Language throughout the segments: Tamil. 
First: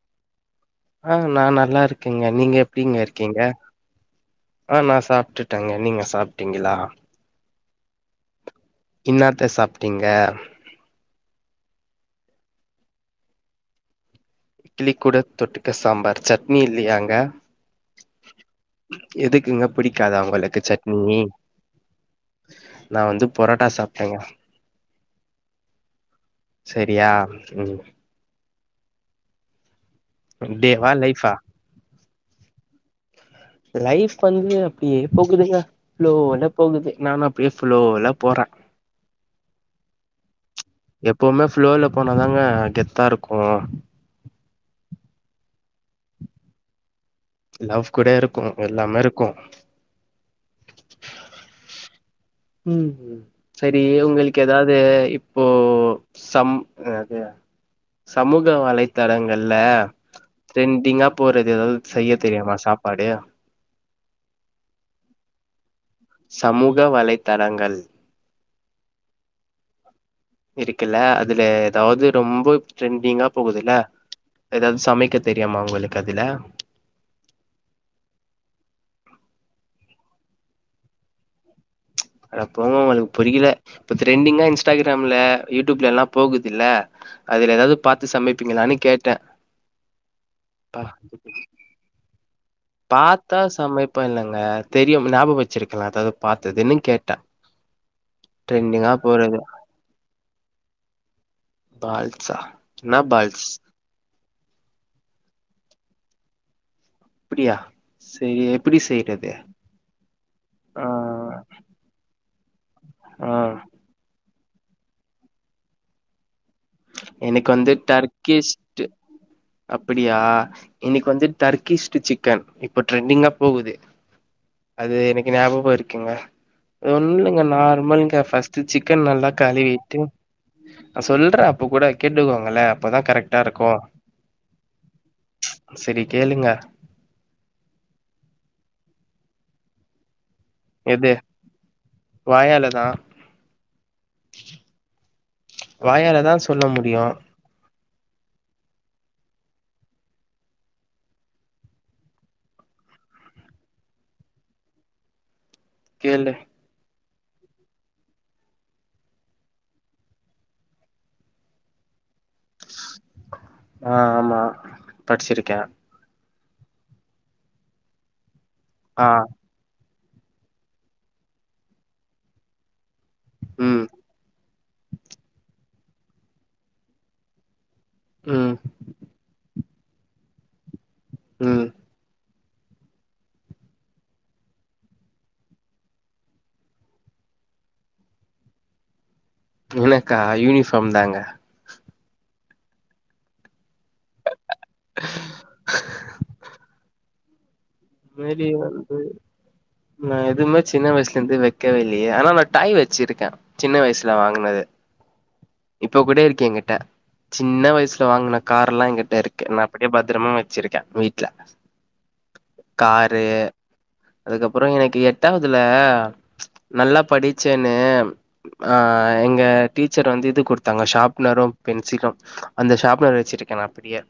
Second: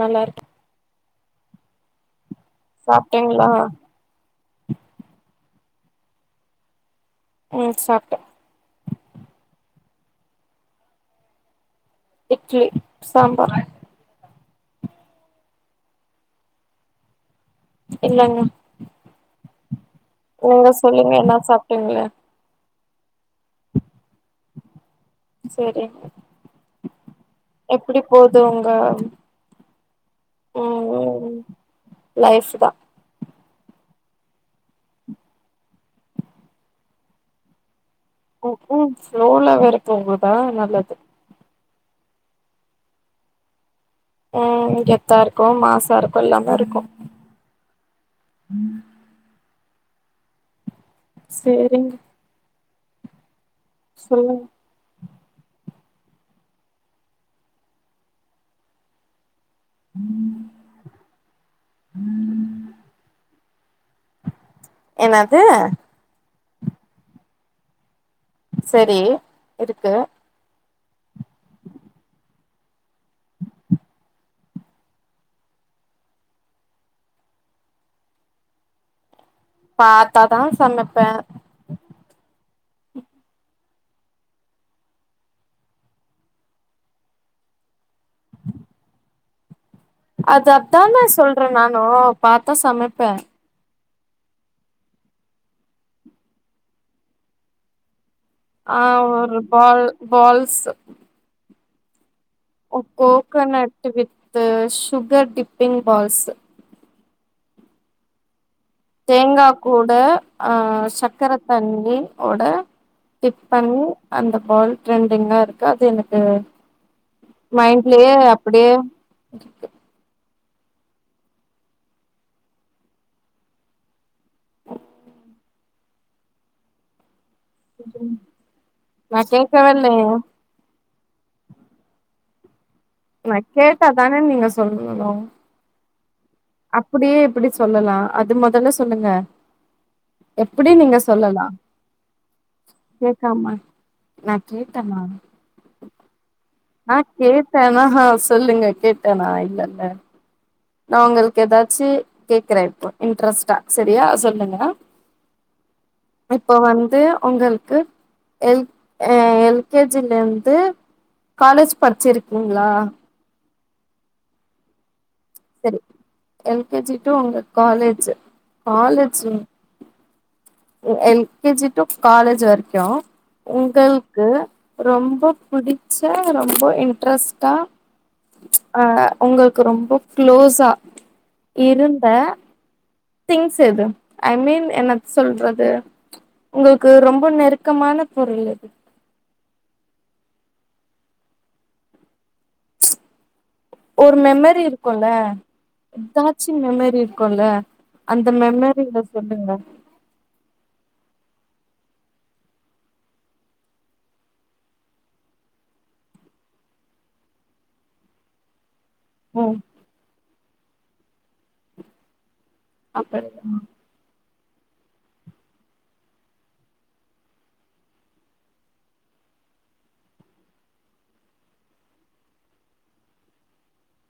நல்லா இருக் ஆ நா நல்லா இருக்கேங்க நீங்க எப்டிங்க இருக்கீங்க சாப்ட்டீங்களா ஆ நா சாப்ட்டுட்டேங்க நீங்க சாப்ட்டீங்களா ம் சாப்டே இன்னாத்த சாப்ட்டீங்க இட்லி சாம்பார் இட்லி கூட தொட்டுக்க சாம்பார் சட்னி இல்லையாங்க இல்லங்க எதுக்குங்க புடிக்காத உங்களுக்கு நீங்க சொல்லுங்க சட்னி என்ன சாப்ட்டீங்கள நா வந்து பொரோட்டா சாப்ட்டேங்க செரி செரியா எப்புடி போது உங்க டேவா லைஃபா ம் லைஃப் தா லைஃப் வந்து அப்டியே போகுதுங்க ஃப்ளோல போகுது நானு அப்டியே ஃப்ளோல போறே ம் ஹும் ஃப்ளோல வெற போகுதா நல்லது எப்போவுமே ஃப்ளோல போனாதாங்க கெத்தா இருக்கு ம் கெத்தா இருக்கு மாஸா இருக்கு எல்லாமே இருக்கு லஃப் கூட இருக்கு எல்லாமே இருக்கு சேரிங் ம் செரி உங்களுக்கு சொல்லுங்க ஏதா அது இப்போ சம் து அது சமூக வலை தரங்கள்ல ட்ரெண்டிங்கா போறது எதது செய்ய தெரியுமா சாப்பாடு என்னது சமூக வலைதளங்கள் சரி இருக்கு இருக்குல்ல அதுல ஏதாவது ரொம்ப ட்ரெண்டிங்கா போகுதுல்ல ஏதாது சமைக்க தெரியமா உங்களுக்கு அதுல பாத்தாதா சமைப்பே அட போங்க உங்களுக்கு புரியில இப்ப டிரரெண்டிங்கா இன்ஸ்டாகிராம்ல யூடியூப்ல எல்லா போகுதுல்ல அதுல ஏதாது பாத்து சமைப்பீங்களான்னு கேட்டே அது பா அதானே சொல்றே நானு பாத்தா சமைப்பே தா சமைப் இப்ப இல்லங்க தெரியும் ஞாபமக வச்சிருக்கலா அதாவது பார்த்தது என்னன் கேட்டா ஆ ஒரு பால் பால்ஸ்சு பால்சா coconut with sugar dipping balls அப்பிடியா சரி தேங்கா கூட ஆ சக்கர தண்ணி ஓட ஆ டிப் பண்ணி அந்த பால் ட்ரெண்டிங்கா இருக்கு அது எனக்கு எனக்கு வந்து மைண்ட்லியே அப்படியே இருக்கு அப்படியா இன்னைக்கு வந்து டர்கிஸ்ட்டு சிக்கன் இப்ப ட்ரெண்டிங்கா போகுது அது எனக்கு ஞாபக இருக்குங்க அது ஒன்னுலிங்க நார்மல்ங்க ப்ஸ்ட்டு சிக்கன் நா நல்லா கேக்கவே கழுவிட்டு இல்லையே நா சொல்றே இப்ப கூட கேட்டுக்கோங்களே அப்பதா நா கரெக்டா கேட்ட தானே நீங்க சொல்லணு சரி கேளுங்க அப்படியே எப்படி சொல்லலா அது மொதல்ல சொல்லுங்க எப்படி நீங்க சொல்லலா வாயால தா கேகாம நா கேட்டனா வாயாலதா சொ நா கேட்டேனா ஆ சொல்லுங்க கேட்டேனா இல்லல்ல நா உங்களுக் எதாச்சு கேக்கறே இப்ப இன்ட்ரெஸ்டா சரியா சொல்லுங்க கேளு இப்ப வந்து உங்கள்க்கு எல் அ எல் கே ஜி லர்ந்து காலேஜ் படிச்சிர்க்கிங்களா அ ஆமா படிச்சிர்க்கே சரி எல் கே ஜி டூ உங்க காலேஜ்ஜு ஆ college L K G to college வரைக்கு ம் உங்கள்க்கு ரொம்போ புடிச்ச ரொம்போ இன்ட்ரெஸ்டா ம் அ உங்கள்க்கு ரொம்ப க்ளோஸா ம் இருந்த திங்ஸ் எது ஐ மீன் என்னத் சொல்றது உங்கக்கு ரொம்ப நெருக்கமான பொருள் எது இவளக்கா யூனிஃபார்ம் தாங்க ஒரு மெமரி இருக்குல்ல எதாச்சும் மெமரி இருக்குல்ல அந்த வெளிய வந்து மெமரில சொல்லுங்க நா எதுமே சின்ன வயசுல இருந்து வெக்கவே இல்லியே ஆனா நா டாய் வச்சிருக்கே சின்ன வயசுல வாங்னது இப்ப கூட இருக்கு எங்கிட்ட சின்ன வயசுல வாங்கன கார் எல்லா எங்கிட்ட இரு ஓ நா அப்படியே பத்தரமா வச்சிருக்கே வீட்ல காரு அப்படியா அதுக்கப்பறோ எனக்கு எட்டாவதுல நல்லா படிச்சேன்னு அ எங்க டீச்சர் வந்து இது குடுத்தாங்க ஷாப்னரும் பென்சிலு அந்த ஷாப்னர வச்சிருக்கே நா அப்படியே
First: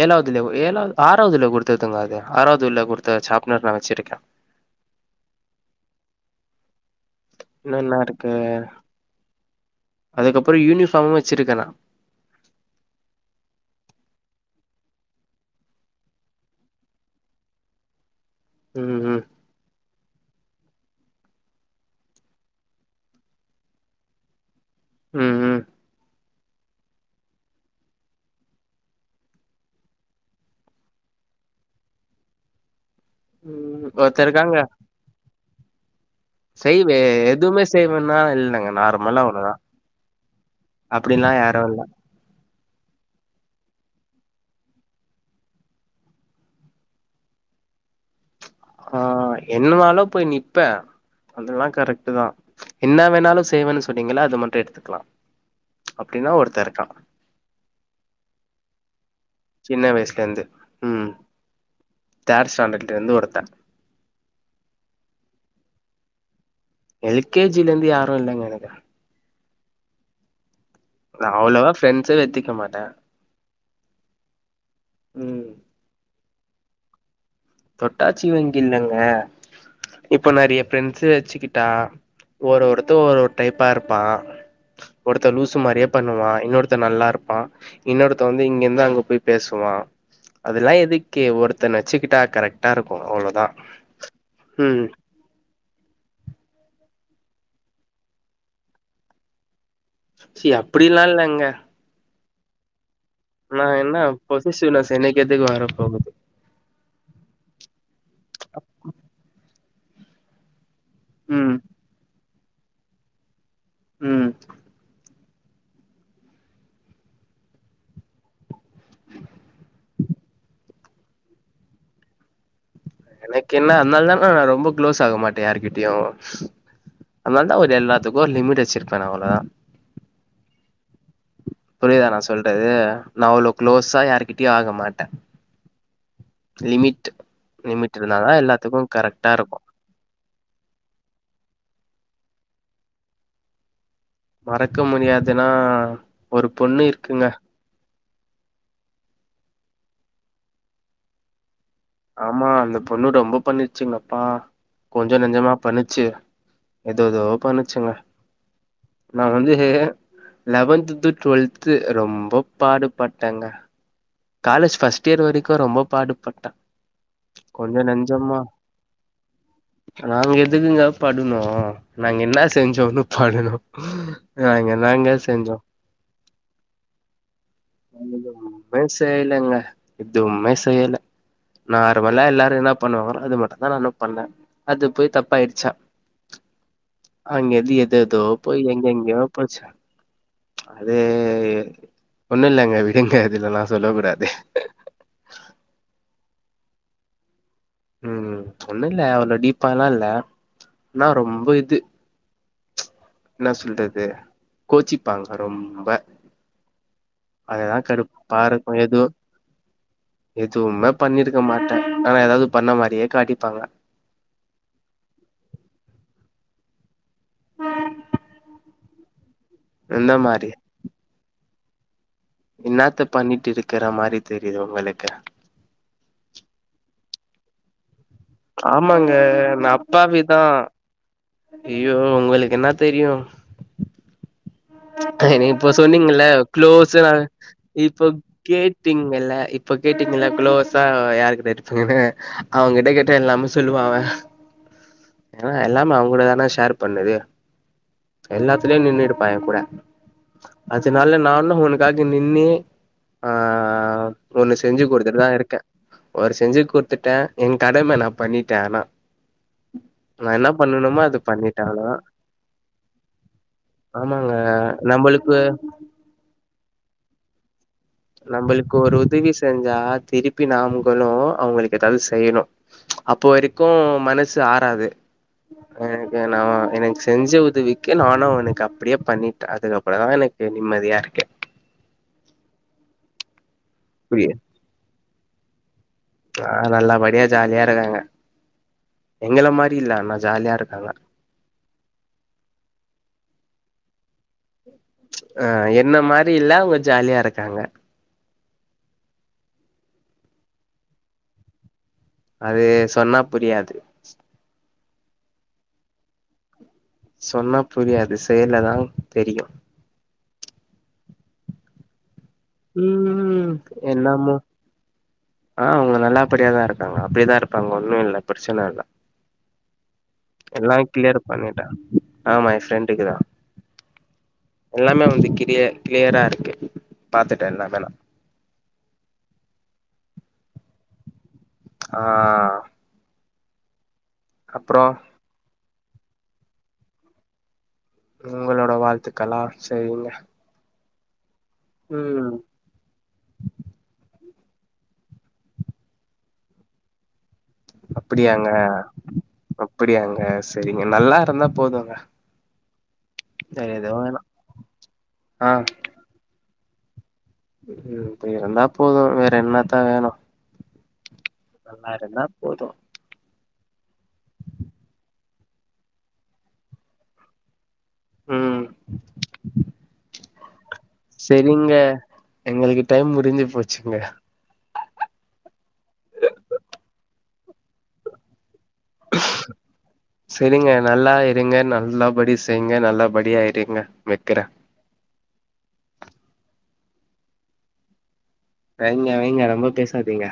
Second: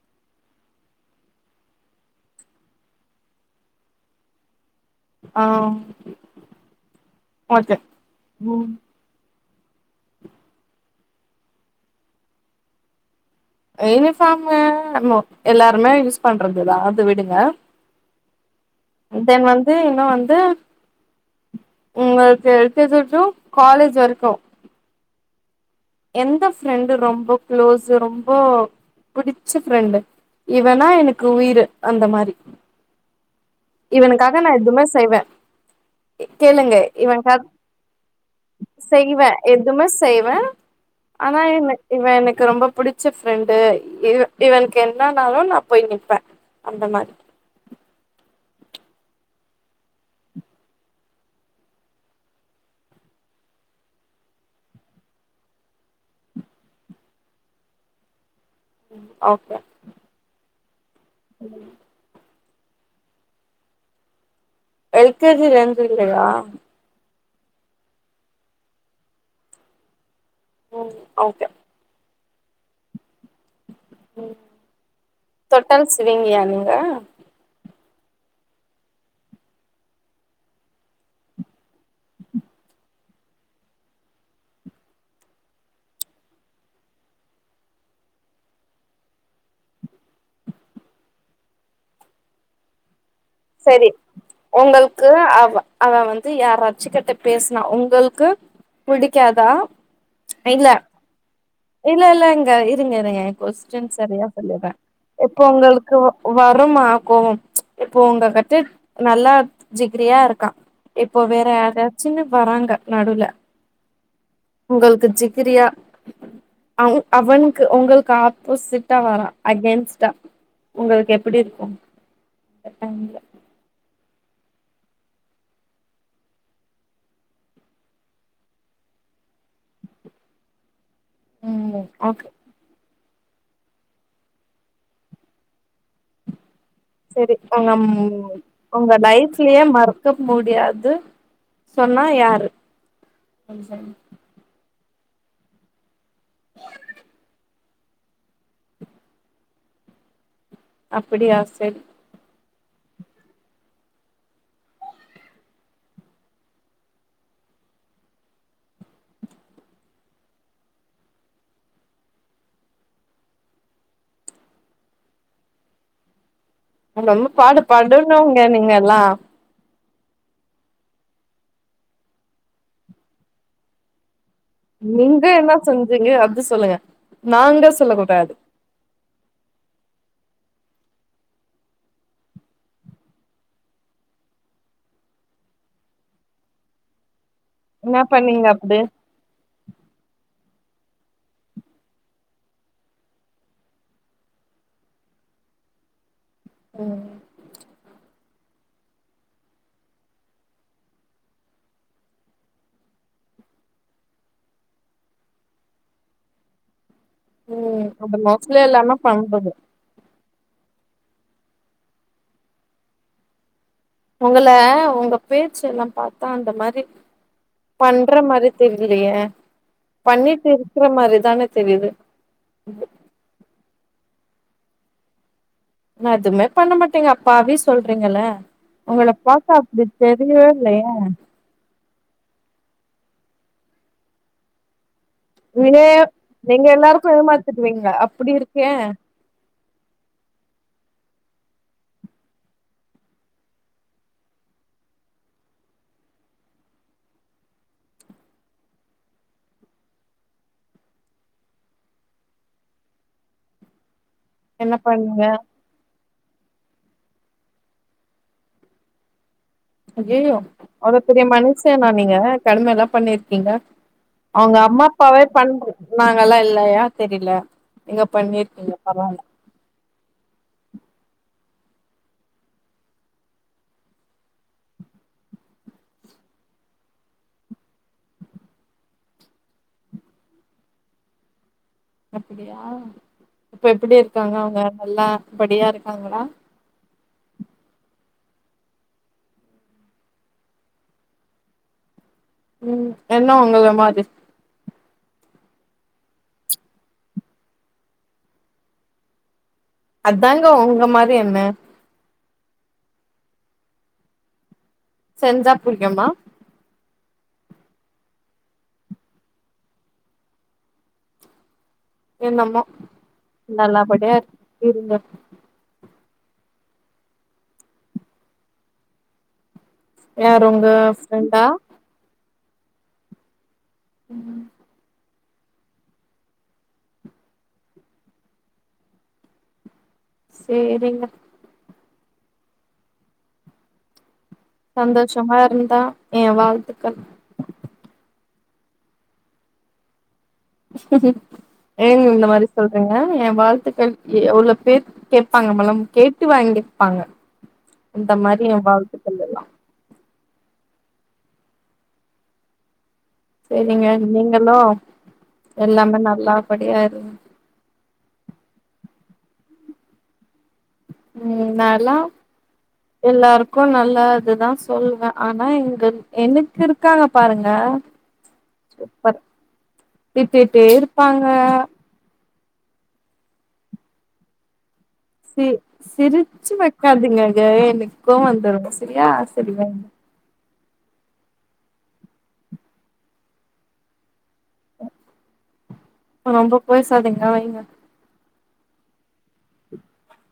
ஏழாவதுல ஏழாவது ஆறாவதுல ஒரு துதுங்கது ஆறாவதுல்ல குடுத்த சாப்னர் நா வச்சிட்ருக்கேன் ஆ ஓகே இன்னு என்ன இருக்கு ம் அதுக்கப்புறம் யூனிஃபார்மும் வச்சிருக்க நா யூனிஃபார்மு எல்லாருமே யூஸ் பண்றதுதான் அது விடுங்க உம் உம் தென் வந்து இன்னும் வந்து உங்களுக்கு L K G to college வரைக்கும் ம் உம் எந்த ஃப்ரெண்டு ரொம்ப க்ளோஸ்ஸு ரொம்ப பிடிச்ச ஃப்ரெண்டு இவனா எனக்கு உயிரு அந்த மாரி ம் ஒருத்த இவனுக்காக நா இருக்காங்க எதுமே செய்வே கேளுங்க செய்வே இவனுகா எதுவுமே செய்வேன்னா இல்லங்க செய்வ நார்மலா அவ்ளோதா எதுமே செய்வே அப்டின்லா ஆனா யாரு எனக் இல்ல இவன் எனக்கு ரொம்ப புடி புடிச்ச ஃப்ரெண்டு இவ இவனுக்கு என்னனாலும் நா போய் நிப்ப அந்த மாரி ஆ என்னனாலு போய் நிப்ப அதெல்லா கரெக்ட்டு தான் என்ன வேணாலும் செய்வேன்னு சொன்னீங்கள அது மட்டும் எடுத்துக்கலாம் அப்படின்னா ஒருத்த இருக்கான் ம் ஓகே சின்ன வயசுல இருந்து உம் ம் தேர்டு ஸ்டண்டர்ட்ல இருந்து ஒருத்தன் எல் கே ஜில இருந்து இல்லையா எல் கே ஜில இருந்து யாரும் இல்லங்க எனக்கு ம் நா ஓகே அவ்வளவா ஃப்ரெண்ட்ஸே வச்சிக்க மாட்ட ம் ம் தொட்டா சிணுங்கியா நீங்க தொட்டாச்சிணுங்கி இல்லங்க இப்ப நெறைய ஃப்ரெண்ட்ஸூ வச்சுக்கிட்டா ஒரு ஒருத்த ஒரு ஒரு டைப்பா இருப்பா ஒருத்த லூசு மாரியே பண்ணுவா இன்னொருத்த நல்லா இருப்பா இன்னொருத்த வந்து இங்கருந்து அங்க போய் பேசுவான் அதெல்லாம் எதுக்கு ஒருத்தன வச்சுக்கிட்டா கரெக்டாக இருக்கும் அவ்வளோதான் சரி உங்களுக்கு அவ அவன் வந்து யாராச்சிக்கிட்ட பேசுனா உங்களுக்கு பிடிக்காதா ச்சீ அப்டில்லா இல்லங்க இல்ல இல்லங்க இருங்க இருங்க நா கொஸ்டின் என்ன சரியா சொல்லிறேன் பொசசிவ்னஸ் எனக்கு இப்ப எதுக்கு வர உங்களுக்கு போகுது வருமா கோவம் இப்போ உங்க கிட்ட நல்லா ஜிகிரியா இருக்கா இப்ப வேற ம் யாராச்சின்னு வராங்க நடுவுல ம் உங்களுக்கு ஜிகிரியா அவன் அவனுக்கு உங்களுக்கு ஆப்போசிட்டா வரான் அகென்ஸ்டா உங்களுக்கு எப்படி இருக்கும் எனக்கு என்ன அதனால தான நா ரொம்ப க்ளோஸ் ஆகமாட்டே யாருகிட்டயும் அதனால தான் ஒரு எல்லாத்துக்கும் லிமிட் வச்சிருப்பேன் நா அவ்ளோதான் ம் புரியுதா நா ஓகே சொல்றது நா அவ்வளோ க்ளோஸா யாருகிட்டயும் ஆக மாட்ட சரி உங்க இருந்தாதா எல்லாத்துக்கு உங்க கரெக்டா இருக்கு லைப்லயே மறக் க்க முடியாது சொன்னா யாரு மறக்க முடியாதுன்னா ஒரு பொண்ணு இருக்குங்க அப்படியா செர் ஆமா அந்த பொண்ணு ரொம்ப பண்ணுச்சுங்கப்பா கொஞ்சோ நஞ்சமா பண்ணுச்சு எதேதோ பண்ணுச்சுங்க நா வந்து லெவன்துது டுவல்த்து ரொம்ப பாடுபட்டங்க காலேஜ் ஃபஸ்ட் இயர் வரைக்கு ரொம்ப பாடுபட்ட ரொம்ப பாடு படுனுங்க நீங்கல்லா நாங்க எதுக்குங்க படுனூ நாங்க என்ன செஞ்சோன்னு படுனு நாங்க என்னாங்க செஞ்சோ இதுங்க அத்து சொல்லுங்க நாங்க சொல்ல கூடாது [inaudible] மே செய்லங்க எதுவுமே செய்யல நார்மல்லா எல்லாரு என்ன பண்ணுவாங்கலோ அது மட்டு தா நானு பண்ணே அது போய் தப்பாயிச்சா அங்க எது என்ன எதேதோ பண்ணீங்க போய் அப்படி எங்கெங்கியோ போச் அதூ ஒண்ணுல்லங்க விடுங்க இதுலல்லா சொல்லக் கூடாது ம் ம் ஒண்ணுல்ல அவ்ள டீப்பாலா இல்ல அனா ரொம்ப இது என்னா சொல்றது கோச்சிப்பாங்க ரொம்ப அதுதா ம் அது கடுப்பா மோஸ்ட்லி இருக்கு எல்லாமே ஏது பண்றது எதூமே பண்ணிருக்க மாட்டே அனா எதாவது பண்ண மாரியே காட்டிப்பாங்க உங்கள உங்க பேச்சு எல்லா பாத்தா அந்த மாரி பண்ற மாரி தெரிலயே எந்த பண்ணீட் மாரி இருக்கற மாரி தான தெரிது என்னாத்த பண்ணீட்டு இருக்கற மாரி தெரிது உங்களுக்கு நா எதுவுமே பண்ண மாட்டேங்க அப்பாவி சொல்றீங்கல்ல உங்கள ஆமாங்க பாக்க நா அப்படி அப்பாவிதா தெரியவே இல்லையே ஐயோ உங்களுக்கு என்னா தெரியு என்னிய இப்ப வினே சொன்னீங்கல்ல நீங்க எல்லாருக்கு குளோஸ்ஸுடா ஏமாத்திடுவீங்க இப்போ அப்டி இருக்கே கேட்டீங்கல்ல இப்ப கேட்டீங்கள குளோஸா யாரு கிட்ட இருப்பீங்கன்னு அவுங்கிட்ட கிட்ட கேட்டா எல்லாமே சொல்லுவாங்க ஏன்னா எல்லாமே அவங்கூட தான ஷேர் பண்ணுது எல்லாத்துலயு நின்னுடுப்ப கூட அதனால நானு உனக்காக நின்னு ஆ ஒண்ணு என்ன செஞ்சு குடுத்துட்டு பண்ணீங்க தா இருக்கே ஒரு செஞ்சு குடுத்துட்டே என் கடம நா பண்ணிட்டே அனா ஐயையோ அவ்ளோ அது பெரிய பண்ணிட்டே ஆனா மனுசேனா நீங்க கடுமைலா பண்ணிருக்கீங்க ஆமாங்க அவங்க அம்மா அப்பாவே நம்மளுக்கு பண்ணாங்களா இல்லயா தெரில நீங்க பண்ணிருக்கீங்க நம்பளுக்கு ஒரு பரவால்ல உதவி செஞ்சா திருப்பி நாம்களு அவங்களுக்கு எதாவது செய்ணு அப்போ வரைக்கு மனசு ஆறது எனக்கு நா எனக்கு செஞ்ச உதவிக்கு நானு உனக்கு அப்படியே பண்ணீட்ட அதுக்கப்பறோ தா எனக் கு நிம்மதியா இருக்க அப்படியா இப்ப எப்படி புரிய இருக்காங்க அவங்க நல்லா படியா இருக்காங்களா ஆ நல்லபடியா ஜாலியா இருக்காங்க எங்கள மாரி இல்ல அனா ஜாலியா இருக்காங்க ம் என்ன உங்கள மாதிர் ஆ என்ன மாரி இல்ல அவங்க ஜாலியா இருக்காங்க அத்தாங்க உங்க மாரி என்ன அது சொன்னா புரியாது செஞ்சா புரியும்மா சொன்னா புரியாது செய்ல்ல தா தெரியும் என்னமோ ம் நல்லாபடியா என்னமோ இருங்க ஆ அவங்க நல்லா படியா தா இருக்காங்க அப்டியே தா இருப்பாங்க ஒன்னும் இல்ல பிரச்சன இல்ல யாரு உங்க எல்லாம் கிளியர் ஃப்ரெண்டா பண்ணிட்ட ஆமா என் ஃப்ரெண்டுக்கு தா ம் ம் எல்லாமே வந்து கிளிய கிளியரா இருக்கு பாத்துட்ட எல்லாமே நா சேரிங்க ஆ அப்றோ சந்தோஷமா இருந்தா அ வாழ்த்துக்கள் உங்களோட வாழ்த்துக்கள்லா சரிங்க ஏன் இந்த ம் மாரி சொல்றிங்க என் வாழ்த்துக்கள் எவ்ளோ பேர் கேப்பாங்கமலம் கேட்டு வாங்கிப்பாங்க இந்த மாரி அப்படியாங்க என் வாழ்த்துக்கள் எல்லா அப்படியாங்க சரிங்க நல்லா இருந்தா போதுங்க வேற சரிங்க எதுவு வேணா நீங்களு ஆ எல்லாமே நல்லா படியா இருங்க ம் ம் இப்பி இருந்தா போதும் வேற என்னத்த வேணும் ம் நா லா போது எல்லாருக்கு நல்லாது தா சொல்வ ஆனா இங்க எனக்கு இருக்காங்க பாருங்க ம் சூப்பர் திட்டீட்டே இருப்பாங்க சரிங்க எங்களுக்கு டைம் முடிஞ்சு போச்சுங்க சி சிரிச்சு வெக்காதிங்கங்க எனக்கு கோவ் வந்துடு சரியா சரி வைங்க சரிங்க நல்லா இருங்க நல்லபடி செய்ங்க நல்லபடியா இருங்க வெக்கற ரொம்ப பேசாதீங்க வைங்க வைங்க வைங்க ரொம்ப பேசாதீங்க